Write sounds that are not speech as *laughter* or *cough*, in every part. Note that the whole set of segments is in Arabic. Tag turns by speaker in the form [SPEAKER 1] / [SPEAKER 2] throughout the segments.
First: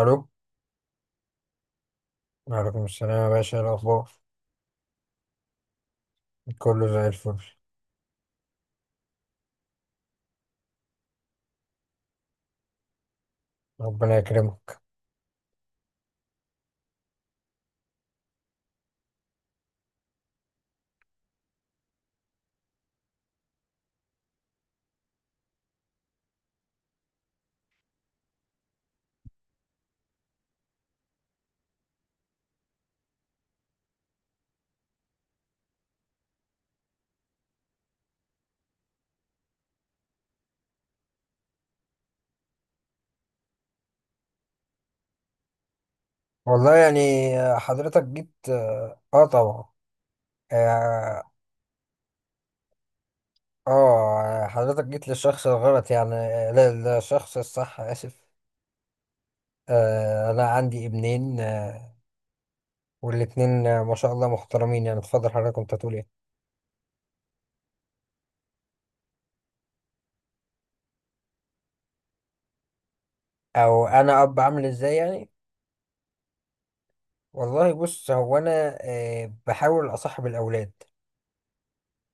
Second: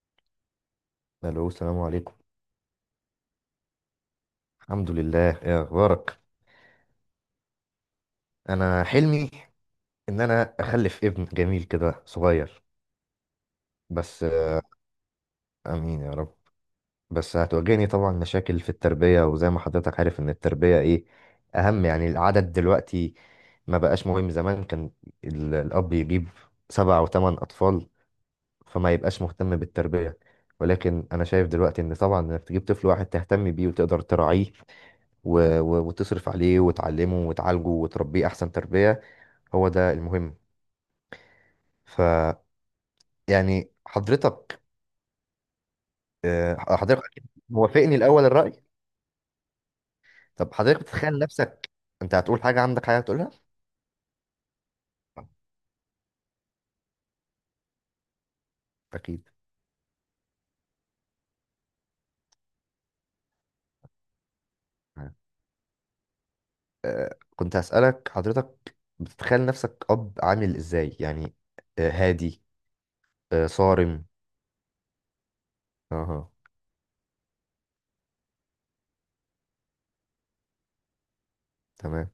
[SPEAKER 1] ألو.
[SPEAKER 2] الو، السلام عليكم.
[SPEAKER 1] وعليكم السلام يا باشا، إيه الأخبار؟
[SPEAKER 2] الحمد لله، ايه اخبارك.
[SPEAKER 1] كله زي الفل.
[SPEAKER 2] انا حلمي ان انا اخلف ابن جميل كده صغير.
[SPEAKER 1] ربنا
[SPEAKER 2] بس
[SPEAKER 1] يكرمك.
[SPEAKER 2] امين يا رب. بس هتواجهني طبعا مشاكل في التربية، وزي ما حضرتك عارف ان التربية ايه اهم يعني العدد دلوقتي. ما بقاش مهم، زمان كان الاب يجيب سبع او ثمان اطفال، فما يبقاش مهتم بالتربية. ولكن انا شايف دلوقتي ان طبعا انك تجيب طفل واحد تهتم بيه وتقدر تراعيه وتصرف عليه وتعلمه وتعالجه وتربيه احسن تربية. هو ده المهم. ف يعني حضرتك،
[SPEAKER 1] والله يعني،
[SPEAKER 2] حضرتك أكيد موافقني
[SPEAKER 1] حضرتك
[SPEAKER 2] الاول
[SPEAKER 1] جيت
[SPEAKER 2] الرأي.
[SPEAKER 1] طبعا.
[SPEAKER 2] طب حضرتك بتتخيل
[SPEAKER 1] اه.
[SPEAKER 2] نفسك، انت هتقول حاجة، عندك حاجة تقولها؟
[SPEAKER 1] حضرتك جيت للشخص الغلط يعني، لا، للشخص الصح، آسف.
[SPEAKER 2] اكيد.
[SPEAKER 1] أنا عندي ابنين. والاتنين، ما شاء الله، محترمين. يعني اتفضل حضرتك، كنت هتقول إيه؟
[SPEAKER 2] كنت هسألك، حضرتك بتتخيل نفسك اب عامل ازاي يعني؟ هادي،
[SPEAKER 1] أو
[SPEAKER 2] صارم؟
[SPEAKER 1] أنا أب عامل إزاي يعني؟
[SPEAKER 2] اها.
[SPEAKER 1] والله بص، هو أنا بحاول أصاحب الأولاد.
[SPEAKER 2] تمام.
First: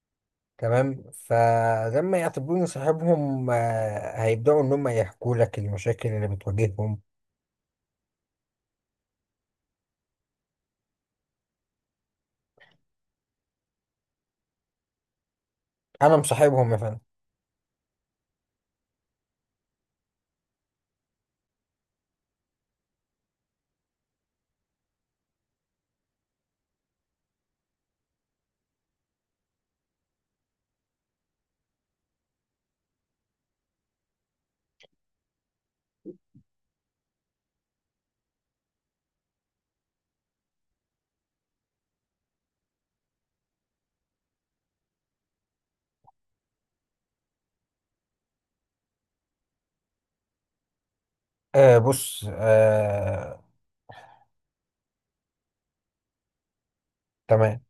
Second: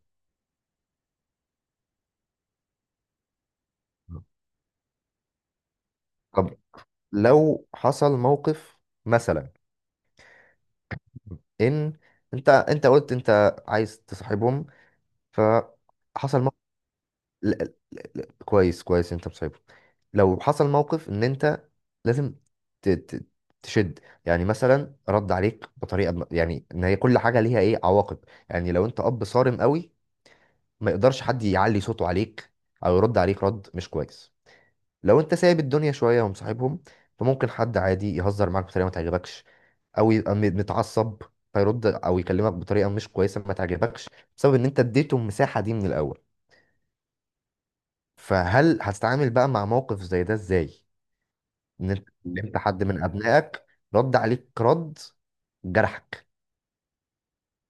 [SPEAKER 1] تمام. فلما يعتبروني صاحبهم، هيبدأوا إن هم يحكوا لك المشاكل اللي
[SPEAKER 2] طب
[SPEAKER 1] بتواجههم.
[SPEAKER 2] لو حصل موقف مثلا، ان انت قلت انت عايز تصاحبهم،
[SPEAKER 1] أنا
[SPEAKER 2] فحصل موقف.
[SPEAKER 1] مصاحبهم يا فندم.
[SPEAKER 2] كويس كويس، انت مصاحبه. لو حصل موقف ان انت لازم ت- ت- تشد، يعني مثلا رد عليك بطريقه يعني ان هي كل حاجه ليها ايه عواقب. يعني لو انت اب صارم قوي، ما يقدرش حد يعلي صوته عليك او يرد عليك رد مش كويس. لو انت سايب الدنيا شويه ومصاحبهم، فممكن حد عادي يهزر معاك بطريقه ما تعجبكش، او يبقى متعصب فيرد او يكلمك بطريقه مش كويسه ما تعجبكش، بسبب ان انت اديته المساحه دي من الاول. فهل هتتعامل بقى مع موقف زي ده ازاي؟ ان انت
[SPEAKER 1] بص.
[SPEAKER 2] كلمت حد من ابنائك، رد عليك رد جرحك.
[SPEAKER 1] تمام.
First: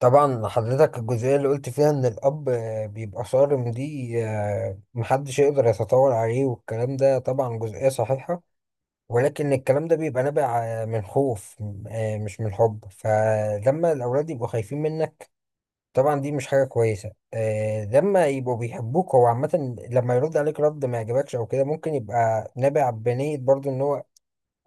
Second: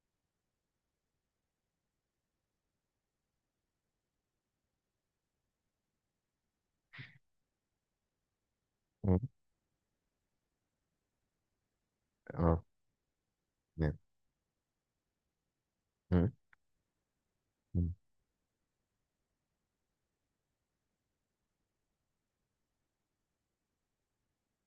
[SPEAKER 1] طبعا حضرتك الجزئية اللي قلت فيها إن الأب بيبقى صارم دي، محدش يقدر يتطاول عليه، والكلام ده طبعا جزئية صحيحة.
[SPEAKER 2] مم.
[SPEAKER 1] ولكن الكلام ده بيبقى نابع من خوف، مش من
[SPEAKER 2] اه،
[SPEAKER 1] حب. فلما
[SPEAKER 2] تمام.
[SPEAKER 1] الأولاد يبقوا خايفين منك، طبعا دي
[SPEAKER 2] مم.
[SPEAKER 1] مش حاجة كويسة.
[SPEAKER 2] مم.
[SPEAKER 1] لما يبقوا بيحبوك، هو عامة لما يرد عليك رد ما يعجبكش أو كده، ممكن يبقى نابع بنية برضو، إن هو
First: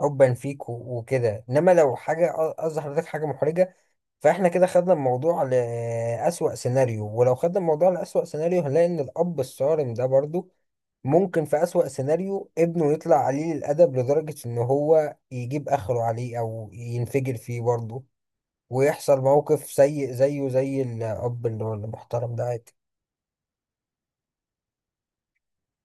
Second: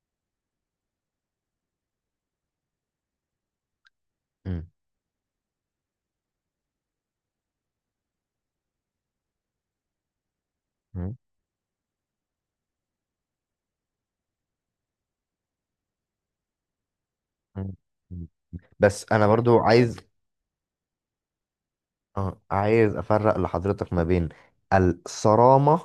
[SPEAKER 1] حبا فيك و- وكده. إنما لو حاجة قصدي حضرتك حاجة محرجة، فإحنا كده
[SPEAKER 2] مم.
[SPEAKER 1] خدنا الموضوع لأسوأ سيناريو، ولو خدنا الموضوع لأسوأ سيناريو، هنلاقي إن الأب الصارم ده برضو
[SPEAKER 2] مم.
[SPEAKER 1] ممكن في أسوأ سيناريو ابنه يطلع قليل الأدب لدرجة إن هو يجيب آخره عليه أو ينفجر فيه
[SPEAKER 2] مم.
[SPEAKER 1] برضو،
[SPEAKER 2] مم. بس
[SPEAKER 1] ويحصل
[SPEAKER 2] انا برضو
[SPEAKER 1] موقف
[SPEAKER 2] عايز،
[SPEAKER 1] سيء زيه زي الأب اللي هو المحترم
[SPEAKER 2] اه،
[SPEAKER 1] ده عادي.
[SPEAKER 2] عايز افرق لحضرتك ما بين الصرامة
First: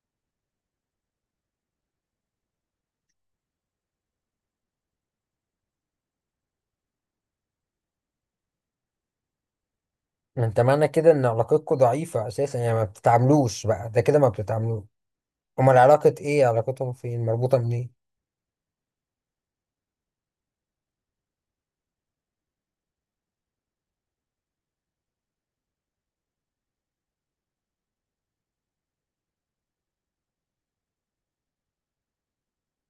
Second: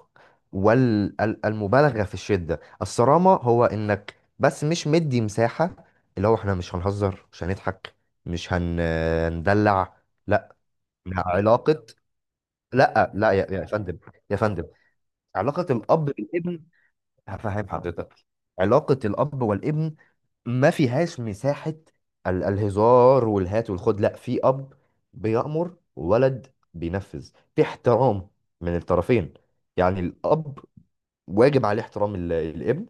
[SPEAKER 2] والمبالغة في الشدة. الصرامة هو انك بس مش مدي مساحة، اللي هو احنا مش هنهزر، مش هنضحك، مش هن- هندلع. لا.
[SPEAKER 1] انت معنى كده ان علاقتكم
[SPEAKER 2] علاقة،
[SPEAKER 1] ضعيفة اساسا، يعني ما
[SPEAKER 2] لا لا، يا
[SPEAKER 1] بتتعاملوش
[SPEAKER 2] يا
[SPEAKER 1] بقى،
[SPEAKER 2] فندم،
[SPEAKER 1] ده كده ما
[SPEAKER 2] يا فندم.
[SPEAKER 1] بتتعاملوش.
[SPEAKER 2] علاقة
[SPEAKER 1] امال
[SPEAKER 2] الأب
[SPEAKER 1] علاقة ايه؟
[SPEAKER 2] بالابن،
[SPEAKER 1] علاقتهم فين مربوطة
[SPEAKER 2] هفهم
[SPEAKER 1] منين؟
[SPEAKER 2] حضرتك. علاقة الأب والابن ما فيهاش مساحة الهزار والهات والخد. لا، في أب بيأمر وولد بينفذ، في احترام من الطرفين. يعني الأب واجب عليه احترام الابن،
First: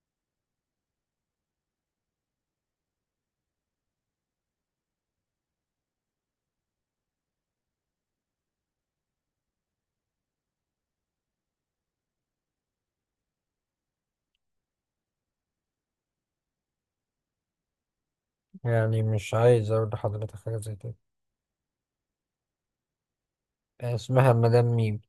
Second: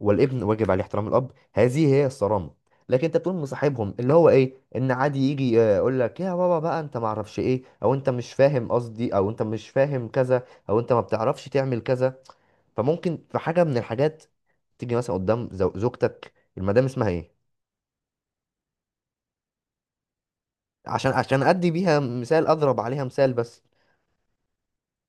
[SPEAKER 2] والابن واجب عليه احترام الأب. هذه هي الصرامة. لكن انت تقوم مصاحبهم، اللي هو ايه، ان عادي يجي يقول لك يا بابا بقى انت ما اعرفش ايه، او انت مش فاهم قصدي، او انت مش فاهم كذا، او انت ما بتعرفش تعمل كذا. فممكن في حاجه من الحاجات تيجي مثلا قدام زوجتك، المدام اسمها ايه؟
[SPEAKER 1] يعني مش عايز اقول لحضرتك حاجة زي كده،
[SPEAKER 2] عشان ادي بيها مثال، اضرب عليها مثال بس.
[SPEAKER 1] اسمها مدام ميم.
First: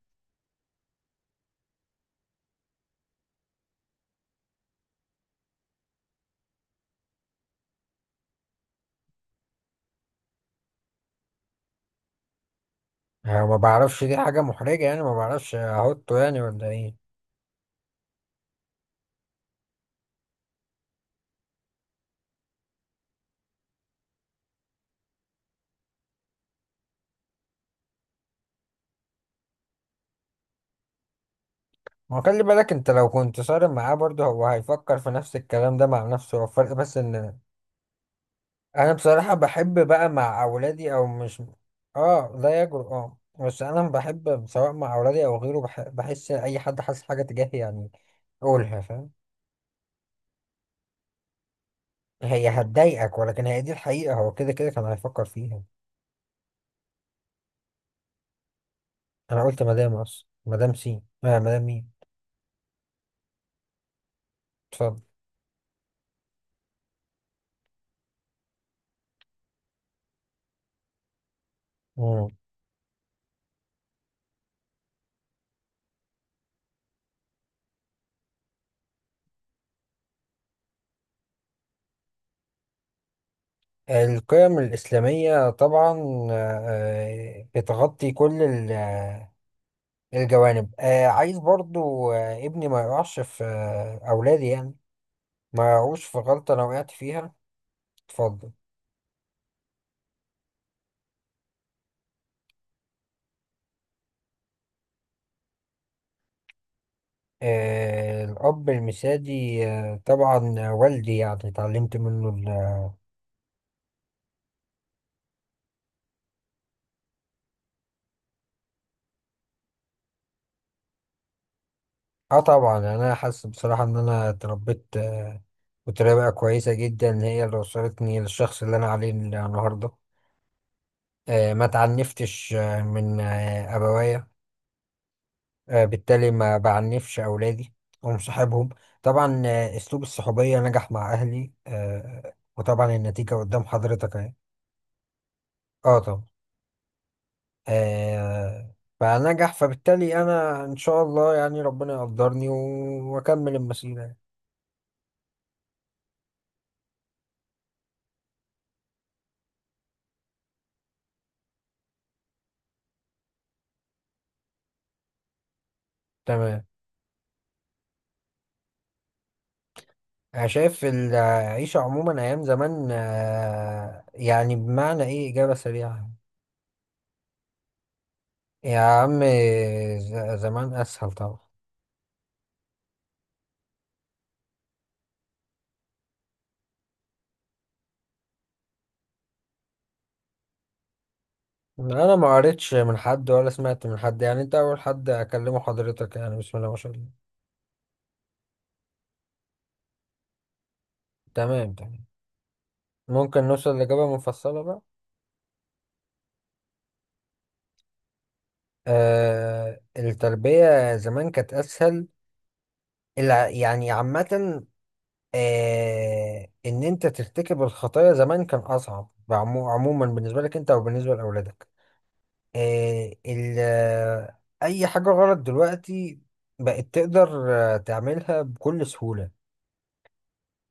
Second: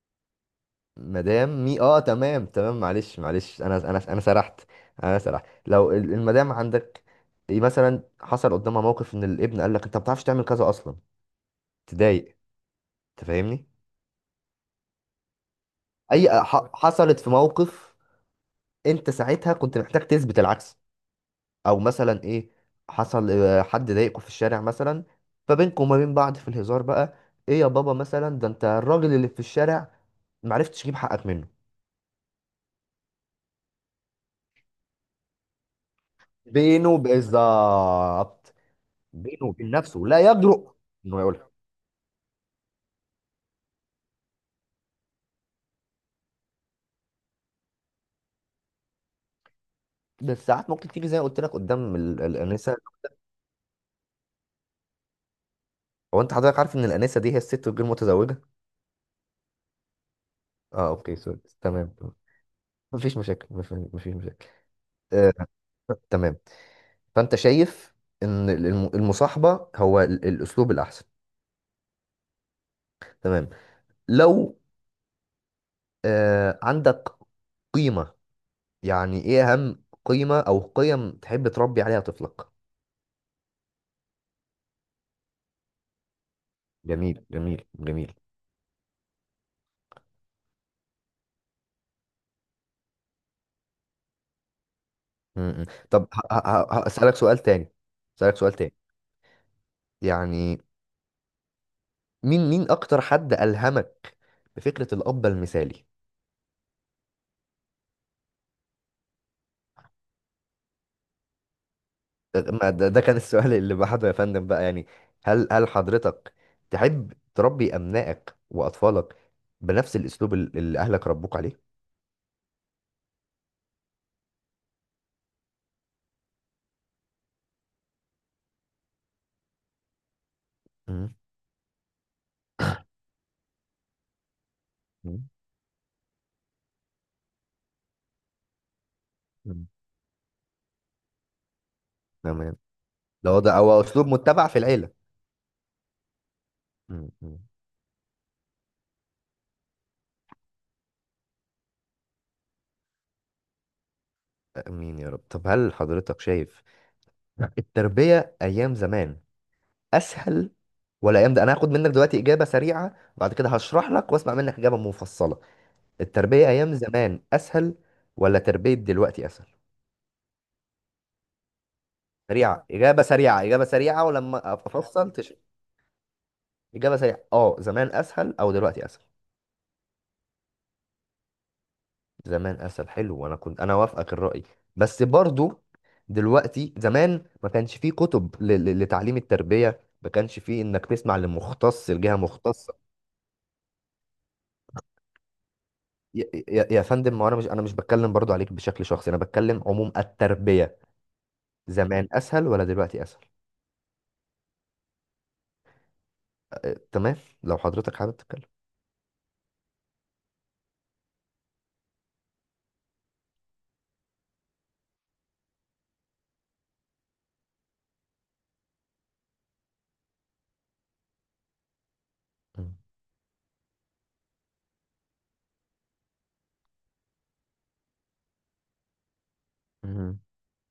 [SPEAKER 2] مدام مي، اه تمام تمام. معلش معلش، انا سرحت. انا سرحت. لو المدام عندك، إيه مثلا حصل قدامها موقف ان الابن قال لك انت ما بتعرفش تعمل كذا اصلا؟ تضايق؟ انت
[SPEAKER 1] أنا ما
[SPEAKER 2] فاهمني؟
[SPEAKER 1] بعرفش، دي حاجة محرجة يعني، ما بعرفش احطه يعني،
[SPEAKER 2] اي،
[SPEAKER 1] ولا ايه؟
[SPEAKER 2] حصلت في موقف انت ساعتها كنت محتاج تثبت العكس. او مثلا ايه، حصل حد ضايقكوا في الشارع مثلا، فبينكم وما بين بعض في الهزار بقى: ايه يا بابا مثلا ده، انت الراجل اللي في الشارع معرفتش تجيب حقك منه.
[SPEAKER 1] ما خلي بالك انت لو كنت صارم معاه برضه، هو هيفكر في نفس الكلام ده مع نفسه. هو الفرق بس
[SPEAKER 2] بينه
[SPEAKER 1] ان
[SPEAKER 2] بالظبط.
[SPEAKER 1] انا بصراحة
[SPEAKER 2] بينه وبين
[SPEAKER 1] بحب
[SPEAKER 2] نفسه
[SPEAKER 1] بقى
[SPEAKER 2] لا
[SPEAKER 1] مع
[SPEAKER 2] يجرؤ
[SPEAKER 1] اولادي او
[SPEAKER 2] انه
[SPEAKER 1] مش
[SPEAKER 2] يقولها.
[SPEAKER 1] اه، لا يجرؤ. اه، بس انا بحب سواء مع اولادي او غيره، بحس اي حد حاسس حاجة تجاهي، يعني قولها، فاهم.
[SPEAKER 2] بس ساعات ممكن تيجي، زي ما قلت لك، قدام
[SPEAKER 1] هي
[SPEAKER 2] الانسه.
[SPEAKER 1] هتضايقك، ولكن هي دي الحقيقة. هو كده كده كان هيفكر فيها.
[SPEAKER 2] هو انت حضرتك عارف ان الانسه دي هي الست الغير متزوجه؟
[SPEAKER 1] انا قلت مدام اصلا، مدام
[SPEAKER 2] اه
[SPEAKER 1] سي،
[SPEAKER 2] اوكي، سوري،
[SPEAKER 1] مدام
[SPEAKER 2] تمام
[SPEAKER 1] مين.
[SPEAKER 2] تمام. مفيش مشاكل، مفيش مشاكل.
[SPEAKER 1] اتفضل.
[SPEAKER 2] آه، تمام. فانت شايف ان المصاحبه هو الاسلوب الاحسن.
[SPEAKER 1] مم.
[SPEAKER 2] تمام. لو عندك قيمة، يعني ايه اهم قيمة او قيم تحب تربي عليها طفلك؟
[SPEAKER 1] القيم الإسلامية طبعا،
[SPEAKER 2] جميل جميل
[SPEAKER 1] بتغطي
[SPEAKER 2] جميل.
[SPEAKER 1] كل الجوانب. عايز برضو ابني ما يقعش في أولادي يعني ما
[SPEAKER 2] م-م.
[SPEAKER 1] وقعوش
[SPEAKER 2] طب
[SPEAKER 1] في غلطة لو وقعت
[SPEAKER 2] هسألك
[SPEAKER 1] فيها.
[SPEAKER 2] سؤال تاني، هسألك
[SPEAKER 1] اتفضل.
[SPEAKER 2] سؤال تاني، يعني مين، مين اكتر حد ألهمك بفكرة الأب المثالي؟
[SPEAKER 1] الأب المثالي، طبعا والدي، يعني اتعلمت منه
[SPEAKER 2] ما
[SPEAKER 1] ال-
[SPEAKER 2] ده، ده كان السؤال اللي بعده يا فندم بقى. يعني هل حضرتك تحب تربي أبنائك وأطفالك بنفس الأسلوب اللي أهلك ربوك عليه؟
[SPEAKER 1] اه طبعا، أنا حاسس بصراحة إن أنا اتربيت بطريقة كويسة جدا هي اللي وصلتني للشخص اللي أنا عليه النهاردة. ما تعنفتش من أبوايا،
[SPEAKER 2] م-م.
[SPEAKER 1] بالتالي ما بعنفش أولادي، ومصاحبهم. طبعا،
[SPEAKER 2] م.
[SPEAKER 1] أسلوب الصحوبية نجح مع أهلي،
[SPEAKER 2] تمام.
[SPEAKER 1] وطبعا
[SPEAKER 2] ده
[SPEAKER 1] النتيجة
[SPEAKER 2] هو، ده
[SPEAKER 1] قدام
[SPEAKER 2] هو اسلوب
[SPEAKER 1] حضرتك أهي.
[SPEAKER 2] متبع في العيله.
[SPEAKER 1] اه طبعا.
[SPEAKER 2] م- م.
[SPEAKER 1] آه فنجح، فبالتالي انا ان شاء الله يعني ربنا يقدرني و- واكمل المسيرة.
[SPEAKER 2] امين يا رب. طب هل حضرتك شايف التربية ايام زمان اسهل ولا ايام ده؟ انا هاخد منك دلوقتي اجابة سريعة، بعد كده هشرح لك واسمع منك اجابة مفصلة. التربية
[SPEAKER 1] تمام.
[SPEAKER 2] ايام زمان اسهل ولا تربية دلوقتي اسهل؟
[SPEAKER 1] انا شايف العيشة عموما ايام
[SPEAKER 2] سريعة،
[SPEAKER 1] زمان،
[SPEAKER 2] اجابة سريعة، اجابة سريعة، ولما
[SPEAKER 1] يعني بمعنى
[SPEAKER 2] افصل
[SPEAKER 1] ايه
[SPEAKER 2] تش...
[SPEAKER 1] اجابة سريعة؟
[SPEAKER 2] اجابة سريعة، اه، زمان اسهل او
[SPEAKER 1] يا
[SPEAKER 2] دلوقتي اسهل؟
[SPEAKER 1] عم، زمان اسهل طبعا.
[SPEAKER 2] زمان اسهل، حلو، وانا كنت انا وافقك الراي. بس برضو دلوقتي، زمان ما كانش فيه كتب لتعليم التربيه، ما كانش فيه انك تسمع لمختص،
[SPEAKER 1] انا
[SPEAKER 2] لجهه
[SPEAKER 1] ما قريتش
[SPEAKER 2] مختصه.
[SPEAKER 1] من حد، ولا سمعت من حد يعني، انت اول حد اكلمه حضرتك،
[SPEAKER 2] يا
[SPEAKER 1] يعني بسم
[SPEAKER 2] يا-
[SPEAKER 1] الله ما
[SPEAKER 2] يا
[SPEAKER 1] شاء
[SPEAKER 2] فندم،
[SPEAKER 1] الله.
[SPEAKER 2] ما هو انا مش انا مش بتكلم برضو عليك بشكل شخصي، انا بتكلم عموم التربيه.
[SPEAKER 1] تمام تمام.
[SPEAKER 2] زمان اسهل ولا دلوقتي اسهل؟
[SPEAKER 1] ممكن نوصل لإجابة مفصلة بقى؟
[SPEAKER 2] أه، تمام. لو حضرتك حابب تتكلم.
[SPEAKER 1] التربية زمان كانت اسهل. يعني عامة، إن أنت ترتكب الخطايا زمان كان أصعب، عموما بالنسبة لك أنت أو بالنسبة لأولادك.
[SPEAKER 2] مم.
[SPEAKER 1] أي حاجة غلط دلوقتي بقت تقدر تعملها بكل سهولة.
[SPEAKER 2] مم.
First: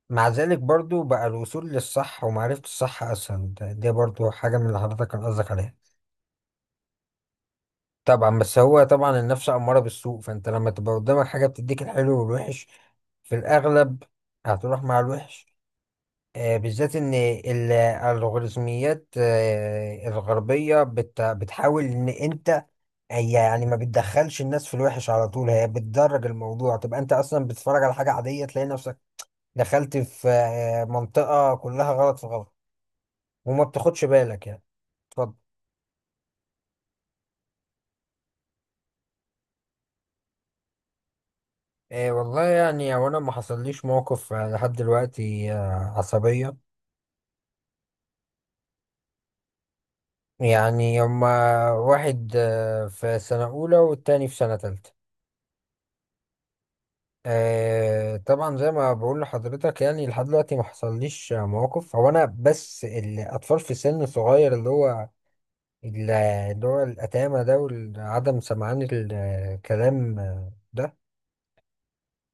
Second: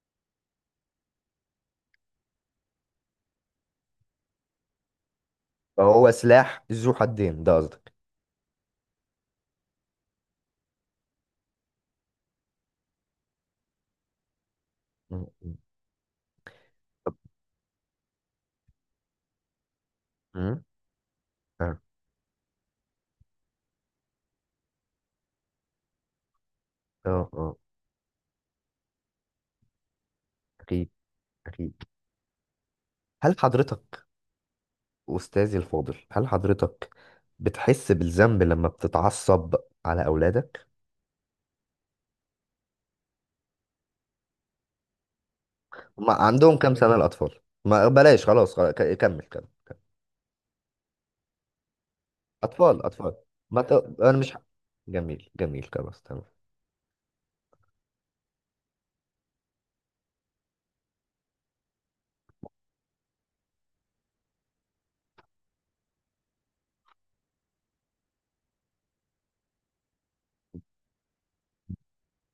[SPEAKER 1] مع ذلك برضو بقى الوصول للصح ومعرفة الصح أسهل. ده برضو حاجة من اللي حضرتك كان قصدك عليها.
[SPEAKER 2] فهو سلاح ذو حدين ده قصدك؟
[SPEAKER 1] طبعا، بس هو طبعا النفس أمارة بالسوء، فأنت لما تبقى قدامك حاجة بتديك الحلو والوحش، في الأغلب هتروح مع
[SPEAKER 2] مم.
[SPEAKER 1] الوحش.
[SPEAKER 2] مم.
[SPEAKER 1] بالذات إن الخوارزميات
[SPEAKER 2] مم.
[SPEAKER 1] الغربية
[SPEAKER 2] اه،
[SPEAKER 1] بتحاول إن أنت هي، يعني ما بتدخلش الناس في الوحش على طول، هي بتدرج الموضوع، تبقى أنت
[SPEAKER 2] اه.
[SPEAKER 1] أصلا
[SPEAKER 2] آه.
[SPEAKER 1] بتتفرج على حاجة عادية، تلاقي نفسك دخلت في
[SPEAKER 2] اكيد،
[SPEAKER 1] منطقة
[SPEAKER 2] اكيد.
[SPEAKER 1] كلها غلط في غلط،
[SPEAKER 2] هل
[SPEAKER 1] وما بتاخدش
[SPEAKER 2] حضرتك،
[SPEAKER 1] بالك يعني. اتفضل.
[SPEAKER 2] أستاذي الفاضل، هل حضرتك بتحس بالذنب لما بتتعصب على أولادك؟
[SPEAKER 1] والله يعني هو أنا ما حصليش موقف لحد دلوقتي
[SPEAKER 2] ما
[SPEAKER 1] عصبية.
[SPEAKER 2] عندهم كام سنة الأطفال؟ ما بلاش، خلاص خلاص، كمل كمل.
[SPEAKER 1] يعني هما واحد
[SPEAKER 2] أطفال أطفال،
[SPEAKER 1] في سنة
[SPEAKER 2] ما ت...
[SPEAKER 1] أولى،
[SPEAKER 2] أنا
[SPEAKER 1] والتاني
[SPEAKER 2] مش
[SPEAKER 1] في
[SPEAKER 2] ح-
[SPEAKER 1] سنة تالتة.
[SPEAKER 2] جميل جميل، خلاص، تمام.
[SPEAKER 1] طبعا زي ما بقول لحضرتك، يعني لحد دلوقتي ما حصليش مواقف. هو انا بس الاطفال في سن صغير، اللي هو اللي هو الاتامه ده وعدم سمعان الكلام ده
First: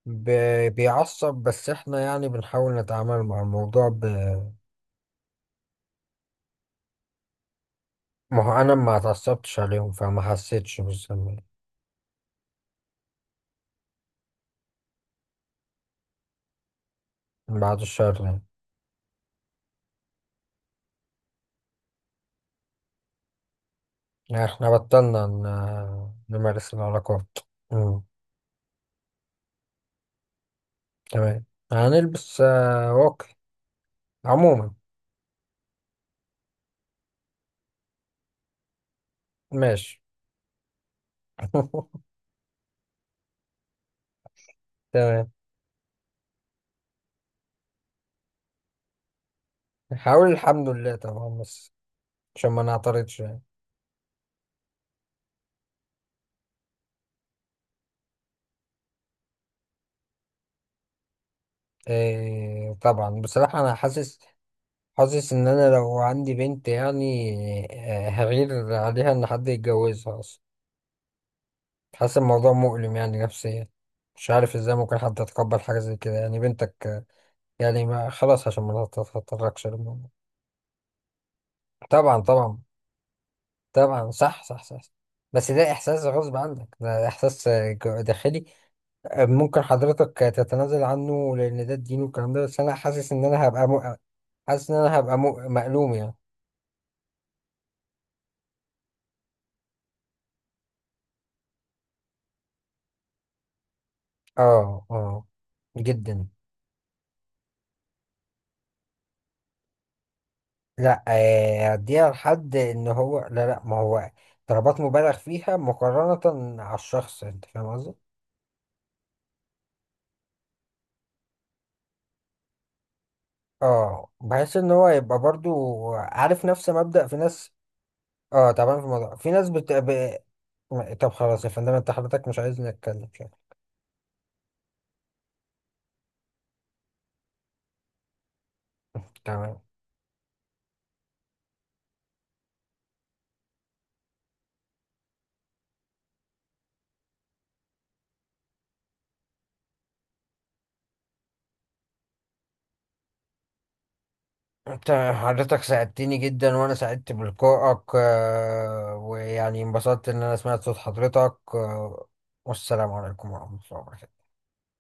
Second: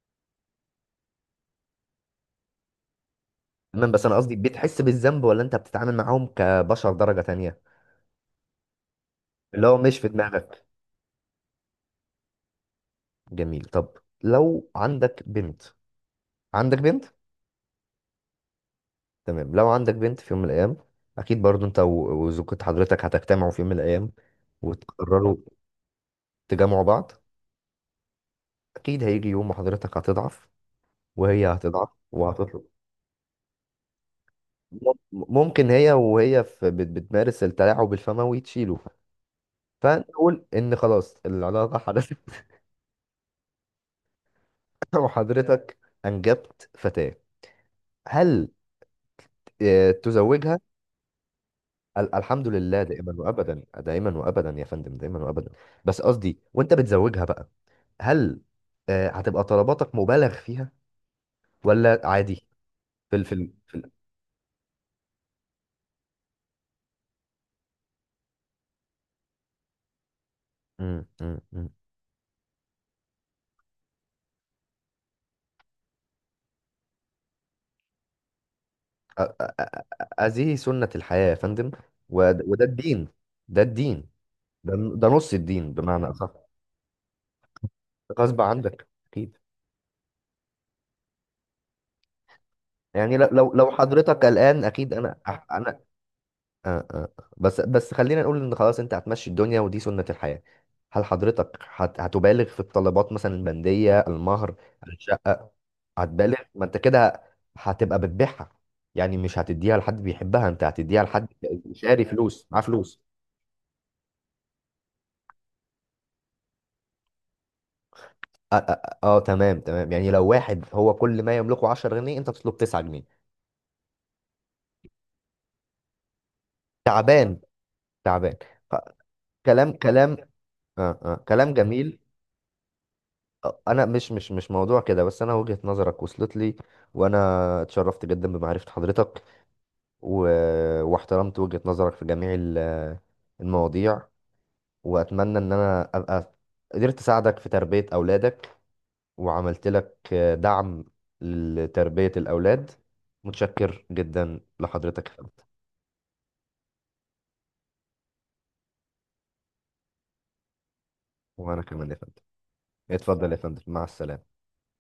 [SPEAKER 1] ب- بيعصب. بس احنا يعني بنحاول نتعامل مع الموضوع
[SPEAKER 2] تمام،
[SPEAKER 1] ب...
[SPEAKER 2] بس أنا قصدي بتحس بالذنب، ولا أنت بتتعامل معاهم كبشر درجة تانية؟
[SPEAKER 1] ما هو انا ما اتعصبتش
[SPEAKER 2] اللي هو
[SPEAKER 1] عليهم،
[SPEAKER 2] مش في
[SPEAKER 1] فما
[SPEAKER 2] دماغك.
[SPEAKER 1] حسيتش بالذنب.
[SPEAKER 2] جميل. طب لو عندك بنت، عندك بنت؟
[SPEAKER 1] من بعد الشر يعني.
[SPEAKER 2] تمام، لو عندك بنت في يوم من الأيام. أكيد برضو أنت وزوجة حضرتك هتجتمعوا في يوم من الأيام
[SPEAKER 1] يعني احنا بطلنا
[SPEAKER 2] وتقرروا
[SPEAKER 1] نمارس
[SPEAKER 2] تجمعوا بعض.
[SPEAKER 1] العلاقات. مم.
[SPEAKER 2] اكيد هيجي يوم وحضرتك هتضعف
[SPEAKER 1] تمام.
[SPEAKER 2] وهي هتضعف
[SPEAKER 1] هنلبس
[SPEAKER 2] وهتطلب.
[SPEAKER 1] واقي عموما.
[SPEAKER 2] ممكن هي وهي في بتمارس التلاعب الفموي تشيله،
[SPEAKER 1] ماشي.
[SPEAKER 2] فنقول ان خلاص العلاقه
[SPEAKER 1] *laughs*
[SPEAKER 2] حدثت. *laughs*
[SPEAKER 1] تمام.
[SPEAKER 2] وحضرتك انجبت فتاه. هل
[SPEAKER 1] هقول
[SPEAKER 2] تزوجها؟
[SPEAKER 1] الحمد لله طبعا، بس
[SPEAKER 2] الحمد
[SPEAKER 1] عشان ما
[SPEAKER 2] لله دائما
[SPEAKER 1] نعترضش يعني.
[SPEAKER 2] وابدا، دائما وابدا يا فندم، دائما وابدا. بس قصدي وانت بتزوجها بقى، هل هتبقى طلباتك مبالغ فيها ولا عادي؟
[SPEAKER 1] إيه،
[SPEAKER 2] في
[SPEAKER 1] طبعا
[SPEAKER 2] ال في ال
[SPEAKER 1] بصراحة
[SPEAKER 2] في
[SPEAKER 1] أنا
[SPEAKER 2] ال-
[SPEAKER 1] حاسس، حاسس إن أنا لو عندي بنت يعني، هغير عليها إن حد يتجوزها أصلا.
[SPEAKER 2] مم، مم، مم.
[SPEAKER 1] حاسس الموضوع مؤلم يعني نفسيا، مش عارف إزاي ممكن حد يتقبل حاجة زي كده، يعني بنتك، يعني ما خلاص عشان ما
[SPEAKER 2] أ- أ-
[SPEAKER 1] تتطرقش للموضوع.
[SPEAKER 2] هذه سنة الحياة يا فندم.
[SPEAKER 1] طبعا طبعا.
[SPEAKER 2] وده الدين، ده الدين،
[SPEAKER 1] طبعا صح صح
[SPEAKER 2] ده،
[SPEAKER 1] صح.
[SPEAKER 2] ده نص
[SPEAKER 1] بس ده
[SPEAKER 2] الدين
[SPEAKER 1] إحساس
[SPEAKER 2] بمعنى أصح.
[SPEAKER 1] غصب عنك، ده إحساس
[SPEAKER 2] غصب
[SPEAKER 1] داخلي.
[SPEAKER 2] عنك أكيد.
[SPEAKER 1] ممكن حضرتك تتنازل عنه لان ده الدين والكلام ده، بس انا حاسس
[SPEAKER 2] يعني
[SPEAKER 1] ان
[SPEAKER 2] لو
[SPEAKER 1] انا
[SPEAKER 2] لو
[SPEAKER 1] هبقى
[SPEAKER 2] لو
[SPEAKER 1] مؤ...
[SPEAKER 2] حضرتك قلقان،
[SPEAKER 1] حاسس ان
[SPEAKER 2] أكيد
[SPEAKER 1] انا هبقى
[SPEAKER 2] أنا أنا،
[SPEAKER 1] مألوم يعني.
[SPEAKER 2] آه، آه. بس بس خلينا نقول إن خلاص أنت هتمشي الدنيا ودي سنة الحياة. هل حضرتك هتبالغ في الطلبات، مثلا البندية، المهر،
[SPEAKER 1] اه اه.
[SPEAKER 2] الشقة؟
[SPEAKER 1] جدا.
[SPEAKER 2] هتبالغ؟ ما أنت كده هتبقى بتبيعها، يعني مش هتديها لحد بيحبها، أنت هتديها
[SPEAKER 1] لا
[SPEAKER 2] لحد شاري،
[SPEAKER 1] اديها
[SPEAKER 2] فلوس،
[SPEAKER 1] لحد
[SPEAKER 2] معاه
[SPEAKER 1] ان
[SPEAKER 2] فلوس.
[SPEAKER 1] هو، لا لا، ما هو ضربات مبالغ فيها مقارنة على الشخص، انت فاهم قصدي.
[SPEAKER 2] اه، آه، آه، تمام تمام. يعني لو واحد هو كل ما يملكه 10 جنيه، انت تطلب 9 جنيه.
[SPEAKER 1] اه، بحس ان هو يبقى برضو عارف، نفس مبدأ في
[SPEAKER 2] تعبان،
[SPEAKER 1] ناس.
[SPEAKER 2] تعبان.
[SPEAKER 1] اه
[SPEAKER 2] ف-
[SPEAKER 1] طبعا في موضوع، في ناس بت...
[SPEAKER 2] كلام، كلام.
[SPEAKER 1] ب...
[SPEAKER 2] آه
[SPEAKER 1] طب
[SPEAKER 2] آه،
[SPEAKER 1] خلاص يا
[SPEAKER 2] كلام
[SPEAKER 1] فندم، انت
[SPEAKER 2] جميل.
[SPEAKER 1] حضرتك مش عايزني اتكلم شكلك.
[SPEAKER 2] انا مش موضوع كده، بس انا وجهة نظرك وصلت لي. وانا اتشرفت جدا بمعرفة
[SPEAKER 1] *laughs*
[SPEAKER 2] حضرتك
[SPEAKER 1] تمام.
[SPEAKER 2] و... واحترمت وجهة نظرك في جميع المواضيع، واتمنى ان انا ابقى قدرت اساعدك في تربية اولادك، وعملت لك دعم لتربية الاولاد. متشكر جدا
[SPEAKER 1] انت
[SPEAKER 2] لحضرتك يا فندم.
[SPEAKER 1] حضرتك ساعدتني جدا، وانا سعدت بلقائك، ويعني انبسطت ان انا سمعت صوت حضرتك.
[SPEAKER 2] وانا كمان يا فندم.
[SPEAKER 1] والسلام عليكم
[SPEAKER 2] اتفضل يا
[SPEAKER 1] ورحمة
[SPEAKER 2] فندم،
[SPEAKER 1] الله
[SPEAKER 2] مع
[SPEAKER 1] وبركاته.
[SPEAKER 2] السلامة.